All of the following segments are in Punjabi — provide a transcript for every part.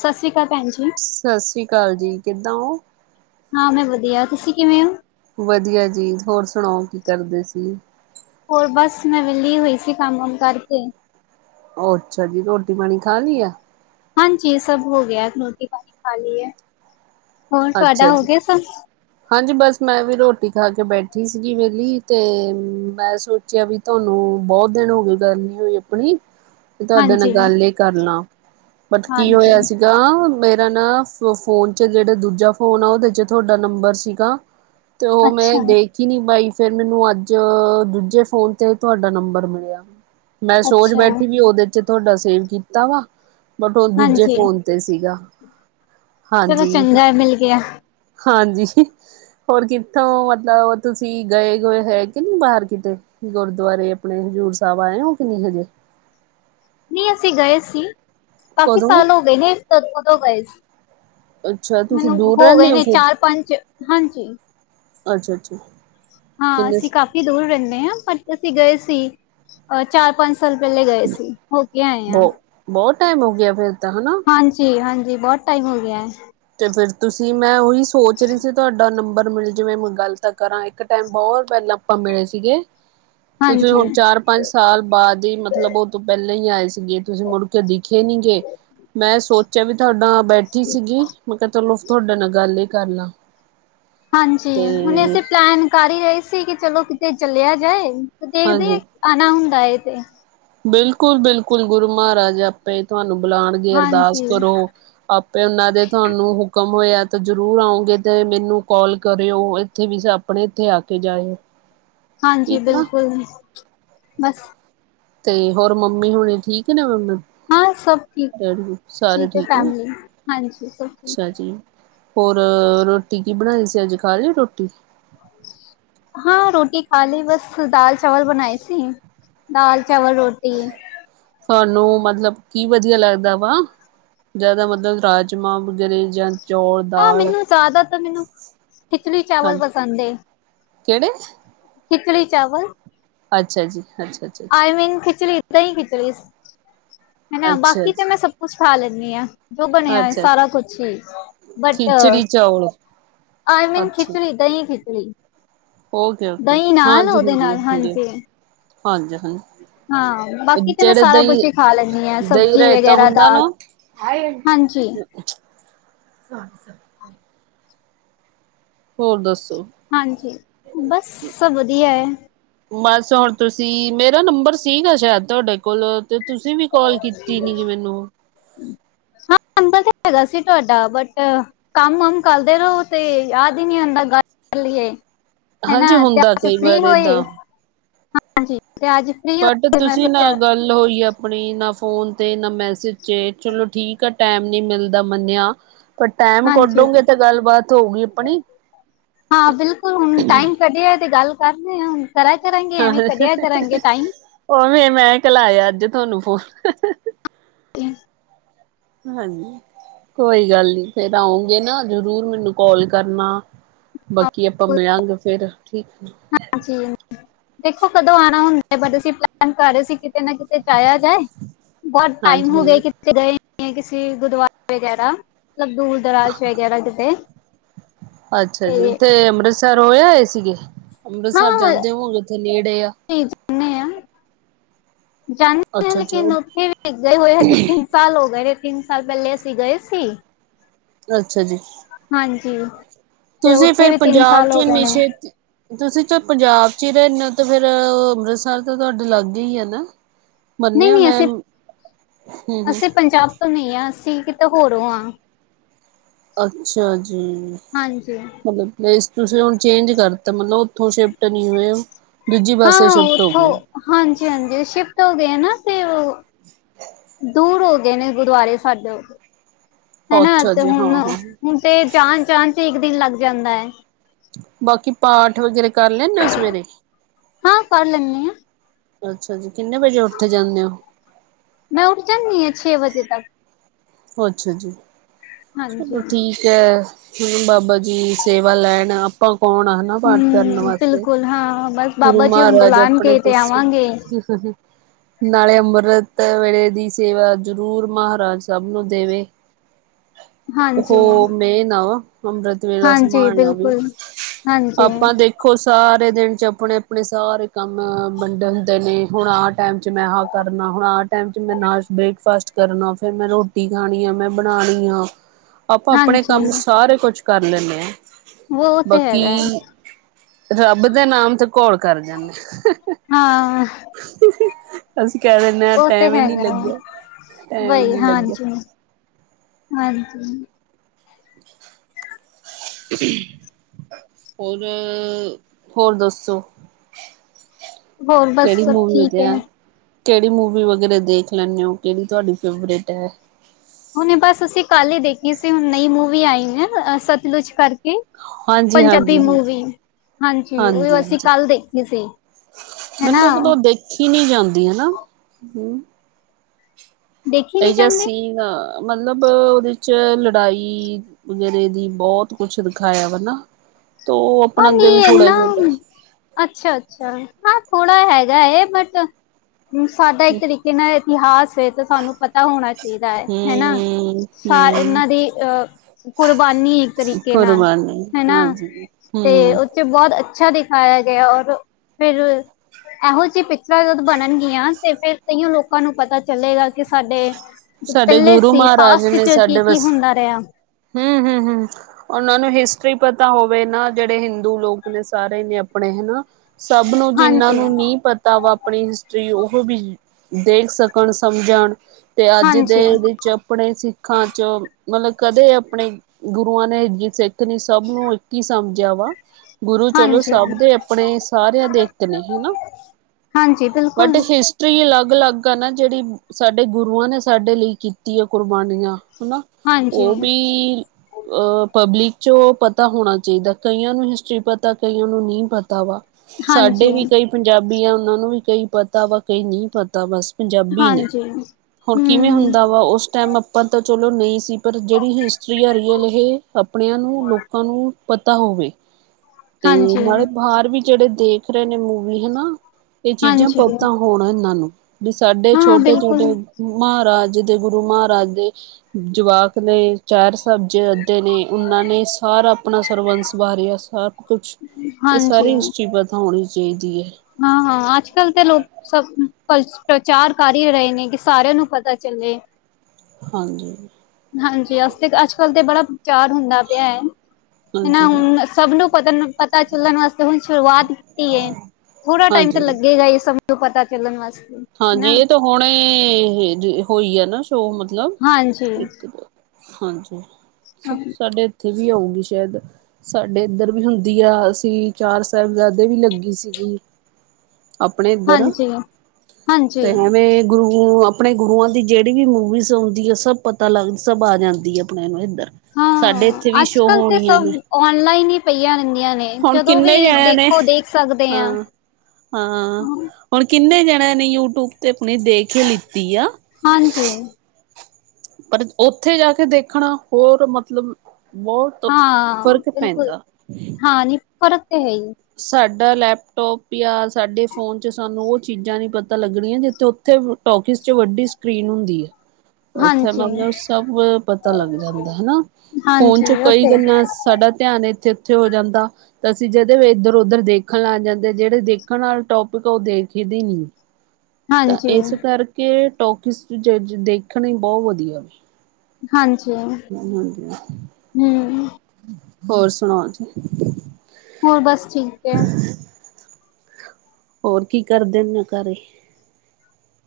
ਸਤਿ ਸ਼੍ਰੀ ਅਕਾਲ ਭੈਣ ਜੀ। ਸਤਿ ਸ੍ਰੀ ਅਕਾਲ ਜੀ ਕਿੱਦਾਂ ਹੋ? ਹਾਂ ਮੈ ਵਧੀਆ, ਤੁਸੀ ਕਿਵੇ ਹੋ? ਵਧੀਆ ਜੀ ਹੋਰ ਸੁਣਾਓ ਕੀ ਕਰਦੇ ਸੀ? ਹੋਰ ਬਸ, ਮੈਂ ਵਿਹਲੀ ਹੋਈ ਸੀ ਕੰਮ ਵਮ ਕਰਕੇ। [inaudible] ਅੱਛਾ ਜੀ ਰੋਟੀ ਪਾਣੀ ਖਾ ਲਈ ਆ? ਹਾਂਜੀ ਸਭ ਹੋ ਗਿਆ, ਰੋਟੀ ਪਾਣੀ ਖਾ ਲਈ ਹੈ। ਹੋਰ ਅੱਛਾ ਤੁਹਾਡਾ ਹੋ ਜੀ। ਗਿਆ ਸਭ? ਹਾਂਜੀ, ਬਸ ਮੈ ਵੀ ਰੋਟੀ ਖਾ ਕੇ ਬੈਠੀ ਸੀਗੀ ਵੇਹਲੀ ਤੇ ਮੈ ਸੋ ਸੋਚਿਆ ਵੀ ਤੁਹਾਨੂੰ ਬਹੁਤ ਦਿਨ ਹੋ ਗਏ [unintelligible] ਆਪਣੀ ਤੇ ਤੁਹਾਡੇ ਨਾਲ ਹਾਂਜੀ, ਗੱਲ ਈ ਕਰ ਲਾ। ਬਟ ਕੀ ਹੋਇਆ ਹਾਂਜੀ, ਸੀ। ਮੇਰਾ ਨਾ ਫ ਫੋਨ ਚ ਜਿਹੜੇ ਦੂਜ ਫੋਨ ਆ ਉਹਦੇ ਚ ਤੁਹਾਡਾ ਨੰਬਰ ਸੀਗਾ ਤੇ ਉਹ ਮੈਂ ਅੱਛਾ, ਦੇਖ ਕੀ ਨੀ ਬਾਈ ਫੇਰ ਮੈਨੂੰ ਅੱਜ ਦੂਜੇ ਫੋਨ ਤੇ ਤੁਹਾਡਾ ਨੰਬਰ ਮਿਲਿਆ। ਮੈਂ ਸੋਚ ਅੱਛਾ, ਬੈਠੀ ਵੀ ਉਹਦੇ ਚ ਤੁਹਾਡਾ ਸੇਵ ਕੀਤਾ ਵਾ, ਬਟ ਉਹ ਦੂਜੇ ਹਾਂਜੀ। ਫੋਨ ਤੇ ਸੀਗਾ ਚਲੋ ਹਾਂਜੀ। ਚੰਗਾ ਹੈ ਮਿਲ ਗਿਆ। ਹਾਂਜੀ [inaudible] ਹੋਰ ਕਿੱਥੋਂ? ਮਤਲਬ ਤੁਸੀਂ ਗਏ ਗਏ ਹੈਗੇ ਨੀ ਬਾਹਰ ਕਿਤੇ? ਗੁਰਦੁਆਰੇ ਆਪਣੇ ਹਜ਼ੂਰ ਸਾਹਿਬ ਆਏ ਹੋ ਕਿੰਨੀ ਹਜੇ? ਨੀ ਅਸੀਂ ਗਏ ਸੀ। ਕਾਫੀ ਕਦੋਂ ਸਾਲ ਹੋ ਗਏ ਨੇ ਕਦੋਂ ਗਏ ਸੀ। ਅੱਛਾ ਤੁਸੀਂ ਮੈਨੂੰ ਦੂਰ ਹੋ ਗਏ ਰਹਿੰਦੇ ਨੇ ਫਿਰ ਚਾਰ ਪੰਜ ਹਾਂਜੀ। ਅੱਛਾ ਅੱਛਾ। ਹਾਂ ਕਿੰਨੇ ਅਸੀਂ ਕਾਫ਼ੀ ਦੂਰ ਰਹਿੰਨੇ ਹਾਂ। ਪਰ ਅਸੀਂ ਗਏ ਸੀ ਅ ਚਾਰ ਪੰਜ ਸਾਲ ਪਹਿਲੇ ਗਏ ਸੀ ਹੋ ਕੇ ਆਏ ਆ। ਬਹੁ ਬਹੁਤ ਟਾਈਮ ਹੋ ਗਿਆ ਫੇਿਰ ਤਾਂ ਹਨਾ? ਹਾਂਜੀ-ਹਾਂਜੀ, ਬਹੁਤ ਟਾਈਮ ਹੋ ਗਿਆ ਹੈ। ਤੇ ਫੇਿਰ ਤੁਸੀਂ ਮੈਂ ਉਹੀ ਸੋਚ ਰਹੀ ਸੀ ਤੁਹਾਡਾ ਨੰਬਰ ਮਿਲ ਜਵੇਂ ਮੈਨੂੰ ਗਲ ਕਰਾਂ ਇੱਕ ਟਾਈਮ ਬਹੁਤ ਪਹਿਲਾਂ ਆਪਾਂ ਮਿਲੇ ਸੀਗੇ। ਤੁਸੀਂ ਹਾਂਜੀ ਹੁਣ ਚਾਰ ਪੰਜ ਸਾਲ ਬਾਅਦ ਹੀ ਮਤਲਬ ਉਹ ਤੋਂ ਪਹਿਲਾਂ ਹੀ ਆਏ ਸੀਗੇ ਤੁਸੀਂ ਮੁੜ ਕੇ ਦਿਖੇ ਨੀ ਗੇ ਮੈ ਸੋਚਿਆ ਵੀ ਤੁਹਾਡਾ ਬੈਠੀ ਸੀਗੀ। ਮੈ ਕਿਹਾ ਚਲ ਤੁਹਾਡੇ ਨਾਲ ਗੱਲ ਹੀ ਕਰ ਲਾਂ। ਹਾਂਜੀ ਤੇ ਹੁਨੇ ਅਸੀਂ ਪਲੈਨ। ਕਰ ਈ ਰਹੇ ਸੀ, ਕਿ ਚਲੋ ਕਿਤੇ ਚੱਲਿਆ ਜਾਏ। ਦੇਖਦੇ ਹਾਂਜੀ ਆਉਣਾ ਹੁੰਦਾ ਹੈ ਤੇ। ਬਿਲਕੁਲ-ਬਿਲਕੁਲ, ਗੁਰੂ ਮਹਾਰਾਜ ਆਪੇ ਤੁਹਾਨੂੰ ਬੁਲਾਉਣਗੇ, ਅਰਦਾਸ ਹਾਂਜੀ ਕਰੋ। ਆਪੇ ਉਹਨਾਂ ਦੇ ਤੁਹਾਨੂੰ ਹੁਕਮ ਹੋਏਆ ਤਾਂ ਜ਼ਰੂਰ ਆਉਗੇ ਤੇ ਮੈਨੂੰ ਕਾਲ ਕਰਿਓ ਇੱਥੇ ਵੀ। ਆਪਣੇ ਇਥੇ ਆ ਕੇ ਜਾਇਉ। ਹਾਂਜੀ ਬਿਲਕੁਲ ਜੀ ਬਸ। ਤੇ ਹੋਰ ਮੰਮੀ ਹੁਣੇ ਠੀਕ ਨੇ? ਮੰ ਹਾਂ ਸਭ ਠੀਕ ਹੈ ਡੈੜੀ ਸਾਰੇ ਹੈ ਠੀਕ ਨੇ? ਫੈਮਲੀ ਹਾਂਜੀ ਸਭ ਠੀਕ ਅੱਛਾ ਜੀ, ਹੋਰ ਰੋਟੀ ਕੀ ਬਣਾਈ ਸੀ। ਅੱਜ ਖਾ ਲਈ ਰੋਟੀ? ਹਾਂ ਰੋਟੀ ਖਾ ਲਈ ਬਸ, ਦਾਲ ਚਾਵਲ ਬਣਾਈ ਸੀ। ਦਾਲ ਚਾਵਲ ਰੋਟੀ। ਤੁਹਾਨੂੰ ਮਤਲਬ ਕੀ ਵਧੀਆ ਲੱਗਦਾ ਵਾ? ਜਿਆਦਾ ਮਤਲਬ ਰਾਜਮਾਹ ਵਗੈਰੇ ਜਾਂ? ਚੌਲ ਆਹ ਦਾਲ ਮੈਨੂੰ ਜ਼ਿਆਦਾਤਰ ਤਾ ਮੈਨੂੰ ਖਿਚਲੀ ਚਾਵਲ ਹਾਂਜੀ ਪਸੰਦ ਏ। ਕਿਹੜੇ? ਖਿਚਲੀ ਚਾਵਲ। ਅੱਛਾ ਜੀ, ਅੱਛਾ ਜੀ। ਆਈ ਮੀਨ ਖਿੱਚੜ, ਦਾਹੀ ਖਿੱਚੜੀ। ਹਨਾ ਅੱਛਾ ਬਾਕੀ ਤੇ ਜੀ ਮੈਂ ਸਭ ਕੁਛ ਖਾ ਲੈਂਨੀ ਹਾਂ। ਜੋ ਬਣਿਆ ਹੈ ਅੱਛਾ ਸਾਰਾ ਕੁਛ ਹੀ। ਬਟ ਖਿਚੜੀ ਚੌਲ। ਆਈ ਮੀਨ ਖਿਚੜੀ, ਦਹੀਂ ਖਿਚੜੀ। ਓਕੇ-ਓਕੇ, ਦਹੀਂ ਨਾਲ ਹਾਂਜੀ ਉਹਦੇ ਹੁੰਦੀ ਆ ਨਾਲ ਹੁੰਦੀ, ਹਾਂਜੀ ਹਾਂਜੀ ਹਾਂ ਹਾਂਜੀ। ਬਾਕੀ ਤੇ ਮੈਂ ਜਿਹੜੇ ਸਾਰਾ ਕੁਛ ਹੀ ਖਾ ਲੈਂਦੀ ਹਾਂ ਦਹੀਂ- ਦਹੀਂ ਸਬਜ਼ੀ ਰਹੇਤਾ ਵਗੈਰਾ ਹੁੰਦਾ ਦਾਲ ਨਾ। ਸਾਰੇ ਹਾਂਜੀ ਸਾ ਹੋਰ ਦੱਸੋ ਹਾਂਜੀ, ਬਸ ਸਭ ਵਧੀਆ ਹੈ ਬਸ ਹੁਣ ਤੁਸੀਂ, ਮੇਰਾ ਨੰਬਰ ਸੀਗਾ ਸ਼ਾਇਦ ਤੁਹਾਡੇ ਕੋਲ ਤੇ ਤੁਸੀਂ ਵੀ ਕਾਲ ਕੀਤੀ ਨੀ ਮੈਨੂੰ ਹਾਂ ਨੰਬਰ ਹੈਗਾ ਸੀ ਤੁਹਾਡਾ ਬਟ ਕੰਮ ਵਮ ਕਰਦੇ ਰਹੋ ਤੇ। ਨ ਹੁੰਦਾ ਗੱਲ ਕਰ ਲਈਏ, ਹਾਂਜੀ ਹਨਾ ਤੇ ਹੁੰਦਾ ਅ ਕਈ ਫ੍ਰਰੀ ਵਾਰ ਹੋਏ ਏਦਾਂ ਹਾਂਜੀ, ਤੇ ਅੱਜ ਫ੍ਰਰੀ ਹੋਏ ਬਟ, ਤੇ ਮੈਂ ਤੁਸੀ ਨਾ ਸੋਚਿਆ ਗੱਲ- ਹੋਈ ਆਪਣੀ ਨਾ ਫੋਨ ਤੇ ਨਾ ਮੈਸੇਜ 'ਚ ਚਲੋ ਠੀਕ ਆ ਟਾਈਮ ਨੀ ਮਿਲਦਾ ਮੰਨਿਆ ਪਰ ਟੈਮ ਹਾਂਜੀ ਕੱਢੋਗੇ ਤਾਂ ਗੱਲਬਾਤ ਹੋਊਗੀ ਆਪਣੀ। ਹਾਂ ਬਿਲਕੁਲ ਹੁਣ ਟਾਈਮ ਕੱਢਿਆ, ਤੇ ਗੱਲ ਕਰ ਲਈ ਹੁਣ ਕਰਾ ਕਰਾਂਗੇ ਐਵੇਂ, ਕਢਿਆ ਕਰਾਂਗੇ ਟਾਈਮ ਉਹਵੇਂ ਮੈਂ ਘਲਾਇਆ ਅੱਜ ਤੁਹਾਨੂੰ ਫੋਨ ਤੇ ਹਾਂਜੀ, ਕੋਈ ਗੱਲ ਨੀ ਫੇਰ ਆਉਂਗੇ ਨਾ ਜਰੂਰ ਮੈਨੂੰ ਕੋਲ ਕਰਨਾ ਬਾਕੀ ਆਪਾਂ ਮਿਲਾਂਗੇ ਫੇਰ ਠੀਕ। ਹਾਂਜੀ, ਦੇਖੋ ਕਦੋਂ ਆਉਣਾ ਹੁੰਦਾ ਬ ਅਸੀਂ ਕੋਲ ਕਰ ਰਹੇ ਸੀ ਕਿਤੇ ਨਾ ਕਿਤੇ ਜਾਇਆ ਜਾਏ ਬਹੁਤ ਟਾਈਮ ਹੋ ਗਏ ਹਾਂਜੀ-ਹਾਂਜੀ। ਕਿਤੇ ਕਿ ਨਹੀਂ ਕਿਸੇ ਗੁਰਦੁਆਰੇ ਵਗੈਰਾ, ਮਤਲਬ ਦੂਰ ਦਰਾਜ ਵਗੈਰਾ ਕਿਤੇ ਅਛਾ ਜੀ, ਤੇ ਅੰਮ੍ਰਿਤਸ- ਸਰ ਰੋਏ ਹੋਏ ਸੀਗੇ, ਅੰਮ੍ਰਿਤਸਰ ਜਾਂਦੇ ਹੋਗੇ ਉੱਥੇ ਨੇੜੇ ਆ ਸੀ ਜਾਂਦੇ ਹਾਂ, ਜਾਂਦੇ ਹਾਂ ਅੱਛਾ-ਅੱਛਾ, ਲੇਕਿਨ ਉੱਥੇ ਵੀ ਗਏ ਹੋਏ ਹੈਗੇ ਤਿੰਨ ਸਾਲ ਹੋ ਗਏ, ਤਿੰਨ ਸਾਲ ਪਹਿਲੇ ਅਸੀ ਗਏ ਸੀ ਅੱਛਾ ਜੀ ਹਾਂਜੀ ਤੇ ਤੁਸੀ ਉੱਥੇ ਫਿਰ ਵੀ ਪੰਜਾਬ ਸਾਲ ਹੋ 'ਚ ਗਏ ਨੇ ਨਸ਼ੇ- ਤੁਸੀ 'ਚ ਪੰਜਾਬ 'ਚ ਹੀ ਰਹਿੰਦੇ ਹੋ ਤਾਂ ਫੇਰ, ਅੰਮ੍ਰਿਤਸਰ ਤਾਂ ਤੁਹਾਡੇ ਲਾਗੇ ਹੀ ਹੈ ਨਾ- ਨਹੀਂ ਮੰਨਿਆ ਨਹੀਂ ਮੈਂ ਅਸੀਂ ਹਮ, ਹਮ ਅਸੀਂ ਪੰਜਾਬ ਨਹੀਂ ਆ, ਅਸੀਂ ਕਿਤੇ ਹੋਰੋਂ ਹਾਂ ਅਛਾ ਜੀ- ਹਾਂਜੀ ਮਤਲਬ ਪ੍ਲੇਸ ਤੁਸੀਂ ਹੁਣ ਚੇਂਜ ਕਰਤਾ ਮਤਲਬ ਉੱਥੋਂ ਸ਼ਿਫਟ ਨਹੀਂ ਹੋਏ। ਦੂਜੇ ਹਾਂ ਪਾਸੇ ਹਾਂ ਸਿਫਟ ਹੋ ਉੱਥੋਂ ਗਈ ਹਾਂਜੀ- ਹਾਂਜੀ ਸ਼ਿਫਟ ਹੋ ਗਏ ਨਾ ਫਿਰ, ਦੂਰ ਹੋ ਗਏ ਗਏ ਨੇ ਗੁਰਦੁਆਰੇ ਸਾਡੇ, ਹਨਾ ਅੱਛਾ ਤੇ ਜੀ ਹਾਂ ਹੁਣ, ਹਾਂ। ਹੁਣ ਤੇ ਜਾਣ ਜਾਣ 'ਚ ਇਕ ਦਿਨ ਲੱਗ ਜਾਦਾ ਹੈ। ਬਾਕੀ ਪਾਠ ਵਗੈਰਾ ਕਰ ਲੈਂਦੇ ਸਵੇਰੇ ਹਾਂ ਕਰ ਲੈਂਦੀ ਨ ਅੱਛਾ ਜੀ, ਕਿੰਨੇ ਵਜੇ ਉੱਠ ਜਾਂਦੇ ਹੋ ਮੈਂ ਉੱਠ ਜਾਂਦੀ ਹਾਂ, ਛੇ ਵਜੇ ਤੱਕ ਅੱਛਾ ਜੀ। ਹਾਂਜੀ ਚਲੋ ਠੀਕ ਹੈ। ਬਾਬਾ ਜੀ ਸੇਵਾ ਲੈਣ, ਆਪਾਂ ਕੌਣ ਹਨਾ- ਪਾਠ ਕਰਨ ਹਮ ਵਾਸਤੇ, ਬਿਲਕੁਲ ਹਾਂ ਬਸ ਬਾਬਾ ਗੁਰੂ ਜੀ ਹੁਣ ਮਹਾਰਾਜ ਆਪਣੇ ਬੁਲਾਉਣਗੇ ਤੇ ਦੱਸੇ- ਆਵਾਂਗੇ ਨਾਲੇ ਅੰਮ੍ਰਿਤ ਵੇਲੇ ਦੀ ਸੇਵਾ ਜ਼ਰੂਰ ਮਹਾਰਾਜ ਸਾਹਿਬ ਨੂੰ ਦੇਵੇ। ਹਾਂਜੀ ਉਹ ਮੇਨ ਵਾ ਅੰਮ੍ਰਿਤ ਵੇਲਾ ਹਾਂਜੀ ਸੰਭਾਲਿਆ ਵੀ, ਬਿਲਕੁਲ ਹਾਂਜੀ ਆਪਾਂ ਦੇਖ- ਦੇਖੋ ਸਾਰੇ ਦਿਨ 'ਚ ਆਪਣੇ -ਆਪਣੇ ਸਾਰੇ ਕੰਮ ਵੰਡੇ ਹੁੰਦੇ ਨੇ, ਹੁਣ ਆਹ ਟਾਈਮ 'ਚ ਮੈ - ਕਰਨਾ, ਹੁਣ ਆਹ ਟਾਈਮ 'ਚ ਮੈਂ ਨਾਸ਼ ਬ੍ਰੇਕਫਾਸਟ ਕਰਨਾ, ਫਿਰ ਮੈਂ ਰੋਟੀ ਖਾਣੀ ਆ, ਮੈਂ ਬਣਾਉਣੀ ਆ ਆਪਾਂ ਆਪਣੇ ਹਾਂਜੀ ਕੰਮ ਸਾਰੇ ਕੁਛ ਕਰ ਲੈਂਨੇ ਆ, ਉਹ ਤੇ ਹੈਗਾ ਹੈ ਬਾਕੀ ਰੱਬ ਦੇ ਨਾਮ ਤੇ ਘੋਲ ਕਰ ਜਾਂਦੇ। ਹਾਂ। ਅਸੀਂ ਕਹਿ ਦਿੰਨੇ ਆ ਉਹ ਤੇ ਟਾਈਮ ਹੀ ਨੀ ਹੈਗਾ, ਲੱਗਿਆ ਟਾਈਮ ਹੀ ਹੈ ਨੀ ਲੱਗਿਆ ਹਾਂਜੀ, ਹਾਂਜੀ। [inaudible] ਹੋਰਅ, ਹੋਰ ਦੱਸੋ ਹੋਰ ਬਸ ਕਿਹੜੀ ਸਭ ਮੂਵੀ ਠੀਕ ਵਧੀਆ? ਹੈ ਕਿਹੜੀ ਮੂਵੀ ਵਗੈਰਾ ਦੇਖ ਲੈਂਦੇ ਹੋ, ਕਿਹੜੀ ਤੁਹਾਡੀ ਫੇਵਰੇਟ ਹੈ। ਹੁਣ ਬਸ ਅਸੀਂ ਕੱਲ ਹੀ ਦੇਖੀ ਸੀ, ਹੁਣ ਨਈ ਮੂਵੀ ਆਈ ਹੈ ਸਤਲੁਜ ਕਰਕੇ। ਪੰਜਾਬੀ ਹਾਂਜੀ-ਹਾਂਜੀ-ਹਾਂਜੀ ਮੂਵੀ। ਹਾਂਜੀ, ਉਹ ਅਸੀਂ ਕੱਲ ਦੇਖੀ ਸੀ, ਮੈਨੂੰ ਹੈਨਾ। ਲੱਗਦਾ ਉਹ ਦੇਖੀ ਨੀ ਜਾਂਦੀ ਹੈਨਾ ਹੂੰ। ਦੇਖੀ ਨੀ ਇਹਜਾ ਜਾਂਦੇ ਸੀਨ, ਮਤਲਬ ਉਹਦੇ 'ਚ ਲੜਾਈ ਰੇਦੀ ਬਹੁਤ ਕੁਛ ਦਿਖਾਇਆ ਵਾ ਨਾ, ਤੋਂ ਹਾਂ ਆਪਣਾ ਦਿਲ ਨਹੀਂ ਥੋੜਾ ਇਨਾ ਜਿਹਾ। ਅੱਛਾ ਅੱਛਾ ਹਾਂ ਥੋੜਾ ਹੈਗਾ ਹੈ ਬਟ, ਸਾਡਾ ਇੱਕ ਤਰੀਕੇ ਨਾਲ ਇਤਿਹਾਸ ਏ ਤੇ ਸਾਨੂੰ ਪਤਾ ਹੋਣਾ ਚਾਈਦਾ ਐ ਹੈਨਾ। ਹਮ ਸਾਰੇ ਹਮ ਇਹਨਾਂ ਦੀ ਅਹ ਕੁਰਬਾਨੀ ਇੱਕ ਤਰੀਕੇ ਨਾਲ, ਕੁਰਬਾਨੀ ਹਨਾ। ਹਾਂਜੀ ਤੇ ਹਮ ਉਹ ਚ ਬਹੁਤ ਅੱਛਾ ਦਿਖਾਇਆ ਗਿਆ ਔਰ ਫਿਰ ਇਹੋ ਜੀ ਪਿਚਰਾਂ ਜਦ ਬਣਨਗੀਆਂ 'ਤੇ ਫਿਰ ਤਾਂਈਓ ਲੋਕਾਂ ਨੂੰ ਪਤਾ ਚਲੇਗਾ ਕਿ ਸਾਡੇ ਸਾਡੇ ਪਹਿਲੇ ਗੁਰੂ ਸੀ ਮਹਾਰਾਜ ਪਾਸਟ ਚ ਕੀ-ਕੀ ਹੁੰਦਾ ਰਿਹਾ। ਹਮ ਹਮ ਹਮ। ਉਹਨਾਂ ਨੂੰ ਹਿਸਟਰੀ ਪਤਾ ਹੋਵੇ ਨਾ ਜਿਹੜੇ ਹਿੰਦੂ ਲੋਕ ਨੇ ਸਾਰੇ ਨੇ ਆਪਣੇ ਹਨਾ। ਸਭ ਨੂੰ ਜਿਨਾਂ ਹਾਂਜੀ ਨੂੰ ਨੀ ਪਤਾ ਤਬ ਆਪਣੀ ਹਿਸਟਰੀ ਉਹ ਵੀ ਦੇਖ ਸਕਣ ਸਮਝਣ। ਤੇ ਅੱਜ ਦੇ ਹਾਂਜੀ ਆਪਣੇ ਸਿੱਖਾਂ 'ਚ ਮਤਲਬ ਕਦੇ ਆਪਣੇ ਗੁਰੂਆਂ ਨੇ ਸਿੱਖ ਨੇ ਸਭ ਨੂੰ ਇੱਕ ਹੀ ਸਮਝਿਆ ਵਾ। ਗੁਰੂ ਚਲੋ ਹਾਂਜੀ ਸਭ ਦੇ ਆਪਣੇ ਸਾਰਿਆਂ ਦੇ ਇੱਕ ਨੇ ਹੈਨਾ। ਹਾਂਜੀ, ਬਿਲਕੁੱਲ। ਤੇ ਅਲੱਗ-ਅਲੱਗ ਆ ਨਾ ਜਿਹੜੀ, ਸਾਡੇ ਗੁਰੂਆਂ ਨੇ ਸਾਡੇ ਲਈ ਕੀਤੀ ਆ ਕੁਰਬਾਨੀਆਂ ਹਨਾ। ਹਾਂਜੀ ਉਹ ਵੀ ਅ ਪਬਲਿਕ ਚੋਂ ਪਤਾ ਹੋਣਾ ਚਾਹੀਦਾ ਕਈਆਂ ਨੂੰ ਹਿਸਟਰੀ ਪਤਾ ਕਈਆਂ ਨੂੰ ਨਹੀਂ ਪਤਾ ਵਾ ਸਾਡੇ ਹਾਂਜੀ ਵੀ ਕਈ ਪੰਜਾਬੀ ਆ ਉਹਨਾਂ ਨੂੰ ਵੀ ਕਈ ਪਤਾ ਵਾ ਕਈ ਨਹੀਂ ਪਤਾ ਬਸ ਹਾਂਜੀ। ਹੋਰ ਕਿਵੇਂ ਹਮ ਹੁੰਦਾ ਵਾ ਉਸ ਟਾਈਮ ਆਪਾਂ ਤਾਂ ਚਲੋ ਨਹੀਂ ਸੀ ਪਰ ਜਿਹੜੀ ਹਿਸਟਰੀ ਆ ਰੀਅਲ, ਇਹ ਆਪਣਿਆਂ ਨੂੰ ਲੋਕਾਂ ਨੂੰ ਪਤਾ ਹੋਵੇ। ਹਮ। ਤੇ ਹਾਂਜੀ ਨਾਲੇ ਬਾਹਰ ਵੀ ਜਿਹੜੇ ਦੇਖ ਰਹੇ ਨੇ ਮੂਵੀ ਹਨਾ, ਇਹ ਚੀਜ਼ਾਂ ਹਾਂਜੀ ਬਤਾਂ ਹੋਣਾ ਇਹਨਾਂ ਨੂੰ ਵੀ ਸਾਡੇ ਹਾਂ ਛੋਟੇ-ਛੋਟੇ ਬਿਲਕੁਲ ਮਹਾਰਾਜ ਦੇ ਗੁਰੂ ਮਹਾਰਾਜ ਦੇ ਜਵਾਕ ਨੇ ਚਾਰ ਸਾਬ 'ਨਹੀਂ-ਨਹੀਂ, ਉਹਨਾਂ ਨੇ ਸਾਰਾ ਆਪਣਾ ਸਰਵੰਸ ਵਾਰਿਆ ਸਭ ਕੁਛ। ਇਹ ਹਾਂਜੀ ਸਾਰੀ ਹਿਸਟਰੀ ਪਤਾ ਹੋਣੀ ਚਾਹੀਦੀ ਹੈ। ਹਾਂ ਹਾਂ ਅੱਜ ਕੱਲ੍ਹ ਤਾਂ ਲੋਕ ਸਭ ਪ੍ਰਚਾਰ ਕਰ ਹੀ ਰਹੇ ਨੇ ਕਿ ਸਾਰਿਆਂ ਨੂੰ ਪਤਾ ਚੱਲੇ। ਹਾਂਜੀ। ਹਾਂਜੀ ਅ ਤੇ ਅੱਜ ਕਲ ਤੇ ਬੜਾ ਪ੍ਰਚਾਰ ਹੁੰਦਾ ਪਿਆ ਹੈ, ਹਨਾ ਹਾਂਜੀ ਹੁਣ ਸਭ ਨੂੰ ਪਤਾ ਨ ਪਤਾ ਚੱਲਣ ਵਾਸਤੇ ਹੁਣ ਸ਼ੁਰੂਆਤ ਕੀਤੀ ਏ ਥੋੜਾ ਟਾਈਮ ਤਾਂ ਹਾਂਜੀ ਹਾਂਜੀ ਲੱਗੇਗਾ ਈ ਸਭ ਨੂੰ ਪਤਾ ਚੱਲਣ ਵਾਸਤੇ। ਹਾਂਜੀ ਹਨਾ ਇਹ ਤਾਂ ਹੁਣੇ ਹੋਈ ਆ ਨਾ, ਸ਼ੋਅ ਮਤਲਬ ਹਾਂਜੀ। ਇੱਕ ਦੋ ਹਾਂਜੀ, ਸਾਡੇ ਇੱਥੇ ਵੀ ਆਊਗੀ ਸ਼ਾਇਦ। ਸਾਡੇ ਇੱਧਰ ਵੀ ਹੁੰਦੀ ਆ, ਅਸੀਂ ਚਾਰ ਸਾਹਿਬਜ਼ਾਦੇ ਵੀ ਲੱਗੀ ਸੀਗੀ‌ ਆਪਣੇ ਇੱਧਰ ਹਾਂਜੀ, ਹਾਂਜੀ ਤੇ ਐਵੇਂ ਗੁਰੂ ਆਪਣੇ ਗੁਰੂਆਂ ਦੀ ਜਿਹੜੀ ਵੀ ਮੂਵੀਜ਼ ਆਉਂਦੀ ਏ ਸਭ ਪਤਾ ਲੱਗ ਸਭ ਆ ਜਾਂਦੀ ਏ ਆਪਣੇ ਨੂੰ ਏਧਰ। ਹਾਂ ਅੱਜ ਕੱਲ ਤੇ ਸਭ ਔਨਲਾਈਨ ਹੀ ਪਈਆਂ ਰਹਿੰਦੀਆਂ ਨੇ, ਹੁਣ ਜਦੋਂ ਕਿੰਨੇ ਵੀ ਜਣਿਆਂ ਨੇ ਦੇਖੋ ਦੇਖ ਸਕਦੇ ਆ। ਹਾਂ ਹਾਂ, ਹੁਣ ਕਿੰਨੇ ਜਣਿਆਂ ਨੇ ਯੂਟਿਊਬ ਤੇ ਆਪਣੀ ਦੇਖ ਏ ਲਿੱਤੀ ਆ। ਹਾਂਜੀ। ਪਰ ਉੱਥੇ ਜਾ ਕੇ ਦੇਖਣਾ, ਹੋਰ ਮਤਲਬ ਬਹੁਤ ਹਾਂ, ਫ਼ਰਕ ਬਿਲਕੁੱਲ, ਪੈਂਦਾ ਹਾਂ ਨੀ ਫ਼ਰਕ ਤੇ ਹੈ ਈ। ਸਾਡਾ ਲੈਪਟੋਪ ਜਾਂ ਸਾਡੇ ਫੋਨ ਚ ਸਾਨੂੰ ਉਹ ਚੀਜ਼ਾਂ ਨ ਪਤਾ ਲੱਗਣੀਆਂ ਜਿੱਥੇ ਉੱਥੇ ਟੋਕੀਸ ਚ ਵੱਡੀ ਸਕਰੀਨ ਹੁੰਦੀ ਹੈ। ਉੱਥੇ ਹਾਂਜੀ, ਮਤਲਬ ਸਭ ਪਤਾ ਲੱਗ ਜਾਂਦਾ ਹੈਨਾ ਫੋਨ ਹਾਂਜੀ ਚੋਂ ਉਹ ਕਈ ਤੇ ਗੱਲਾਂ ਸਾਡਾ ਧਿਆਨ ਇੱਥੇ ਉੱਥੇ ਹੋ ਜਾਂਦਾ ਤੇ ਅਸੀਂ ਜਦ ਏਧਰ-ਉੱਧਰ ਦੇਖਣ ਲਗ ਜਾਂਦੇ, ਜਿਹੜੇ ਦੇਖਣ ਵਾਲੇ ਟੋਪਿਕ ਆ ਉਹ ਦੇਖ ਦੇ ਨੀ। ਤਾਂ ਹਾਂਜੀ, ਇਸ ਕਰਕੇ ਟੋਕੀਸ ਜਜ ਦੇਖਣੀ ਬਹੁਤ ਵਧੀਆ। ਹਾਂਜੀ ਵੇ। ਹਾਂਜੀ ਹੂੰ ਹੋਰ ਸੁਣਾ ਜੀ। ਹੋਰ ਬਸ ਠੀਕ ਹੈ। ਹੋਰ ਕੀ ਕਰਦੇ ਹੁੰਨੇ ਘਰੇ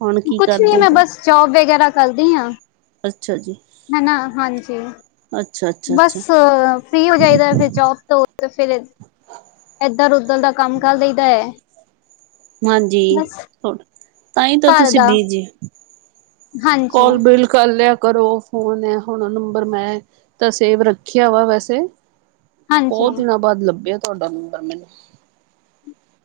ਹੁਣ ਕੀ ਕੁਛ ਨੀ ਕਰਦੇ ਹੋ? ਮੈਂ ਬਸ ਜੋੌਬ ਵਗੈਰਾ ਕਰਦੀ ਹਾਂ। ਅੱਛਾ ਜੀ ਹਨਾ ਹਾਂਜੀ, ਬਸ ਅੱਛਾ-ਅੱਛਾ-ਅੱਛਾ ਫ੍ਰੀ ਹੋ ਜਾਈਦਾ ਫਿਰ ਜੋਬ ਤੋਂ ਤੇ ਫਿਰ ਇੱਧਰ ਉੱਧਰ ਦਾ ਕੰਮ ਕਰ ਲਈਦਾ ਹੈ। ਹਾਂਜੀ ਤਾਂਹੀ ਤਾਂ ਘਰ ਤੁਸੀਂ ਦਾ ਬੀਜੀ, ਹਾਂਜੀ। ਕੋਲ ਬਿ ਕਰ ਲਿਆ ਕਰੋ ਫੋਨ ਹੈ ਹੁਣ ਨੰਬਰ ਮੈਂ ਤ ਸੇਵ ਰੱਖਿਆ ਵਾ ਵੈਸੇ, ਹਾਂਜੀ, ਬਹੁਤ ਦਿਨਾਂ ਬਾਅਦ ਲੱਭਿਆ ਤੁਹਾਡਾ ਨੰਬਰ ਮੈਨੂੰ।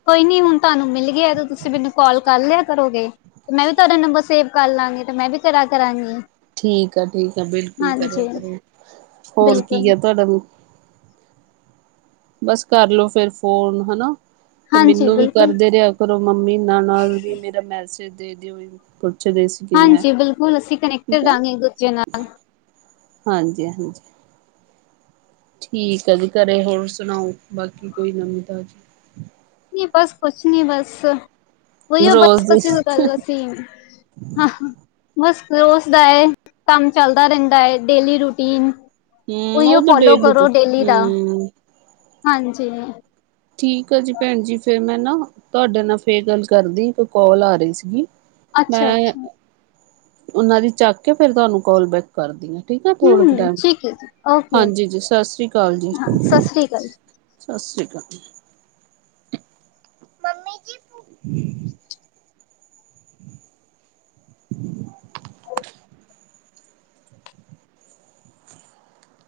ਕੋਈ ਨੀ ਹੁਣ ਤੁਹਾਨੂੰ ਮਿਲ ਗਿਆ ਤੇ ਤੁਸੀਂ ਮੈਨੂੰ ਕਾਲ ਕਰ ਲਿਆ ਕਰੋਗੇ। ਤੇ ਮੈਂ ਵੀ ਤੁਹਾਡਾ ਨੰਬਰ ਸੇਵ ਕਰ ਲਵਾਂਗੀ ਤੇ ਮੈਂ ਵੀ ਕਰਾਂ ਕਰਾਂਗੀ। ਠੀਕ ਆ ਠੀਕ ਆ ਬਿਲਕੁਲ ਕਰਿਆ ਹਾਂਜੀ ਕਰੋ ਹੋਰ ਕੀ ਬਿਲਕੁਲ। ਹੈ ਤੁਹਾਡਾ ਨੂੰ ਬਸ ਕਰਲੋ ਫੇਰ ਫੋਨ ਹੈਨਾ। ਤੇ ਹਾਂਜੀ ਮੈਨੂੰ ਵੀ ਬਿਲਕੁਲ, ਕਰਦੇ ਰਿਹਾ ਕਰੋ ਮੰਮੀ ਨਾਲ ਨਾਲ ਵੀ ਮੇਰਾ ਮੈਸੇਜ ਦੇ ਦਿਓ ਪੁੱਛਦੇ ਸੀ। ਹਾਂਜੀ ਬਿਲਕੁਲ, ਅਸੀਂ ਕਨੈਟਟਿੰਗ ਰਾਂਗੇ ਦੂਜੇ ਨਾਲ ਹਾਂਜੀ-ਹਾਂਜੀ। ਠੀਕ ਆ ਜੀ ਘਰੇ, ਹੋਰ ਸੁਣਾਓ ਬਾਕੀ ਕੋਈ ਨਵੀਂ ਤਾਜ਼ੀ। ਨੀ ਬਸ ਕੁਛ ਨੀ ਬਸ, ਉਹੀਓ ਰੋਜ਼ ਬਸਸੀ ਦੀ ਪਹਿਲਾ ਸੀ। ਹਾਂ ਬਸ ਰੋਜ਼ ਦਾ ਹੈ ਕੰਮ ਚੱਲਦਾ ਰਹਿੰਦਾ ਹੈ, ਡੇਲੀ ਰੂਟੀਨ ਹਮ ਉਹ ਉਈਓ ਤਾਂ ਫੋਲੋ ਡੇਲੀ ਤੇ ਕਰੋ ਡੇਲੀ ਦਾ, ਹਮ ਹਾਂਜੀ। ਠੀਕ ਆ ਜੀ ਭੈਣ ਜੀ ਫੇਿਰ ਮੈਂ ਨਾ ਤੁਹਾਡੇ ਨਾਲ ਫਿਰ ਗੱਲ ਕਰਦੀ, ਇੱਕ ਕੋਲ ਆ ਰਹੀ ਸੀਗੀ। ਅੱਛਾ ਮੈਂ ਅੱਛਾ। ਉਹਨਾਂ ਦੀ ਚੱਕ ਕੇ ਫਿਰ ਤੁਹਾਨੂੰ ਕੋਲ ਬੈਕ ਕਰਦੀ ਆ, ਠੀਕ ਏ ਹਮ ਥੋੜੇ ਕ ਹਮ ਟਾਈਮ। ਠੀਕ ਹੈ ਜੀ ਓਕੇ ਓਕੇ ਹਾਂਜੀ ਜੀ, ਸਾਸਰੀ ਕਾਲ ਜੀ‌। ਹਾਂ ਸ੍ਰੀ ਅਕਾਲ ਸਤਿ ਸ਼੍ਰੀ ਅਕਾਲ। ਮੰਮੀ ਜੀ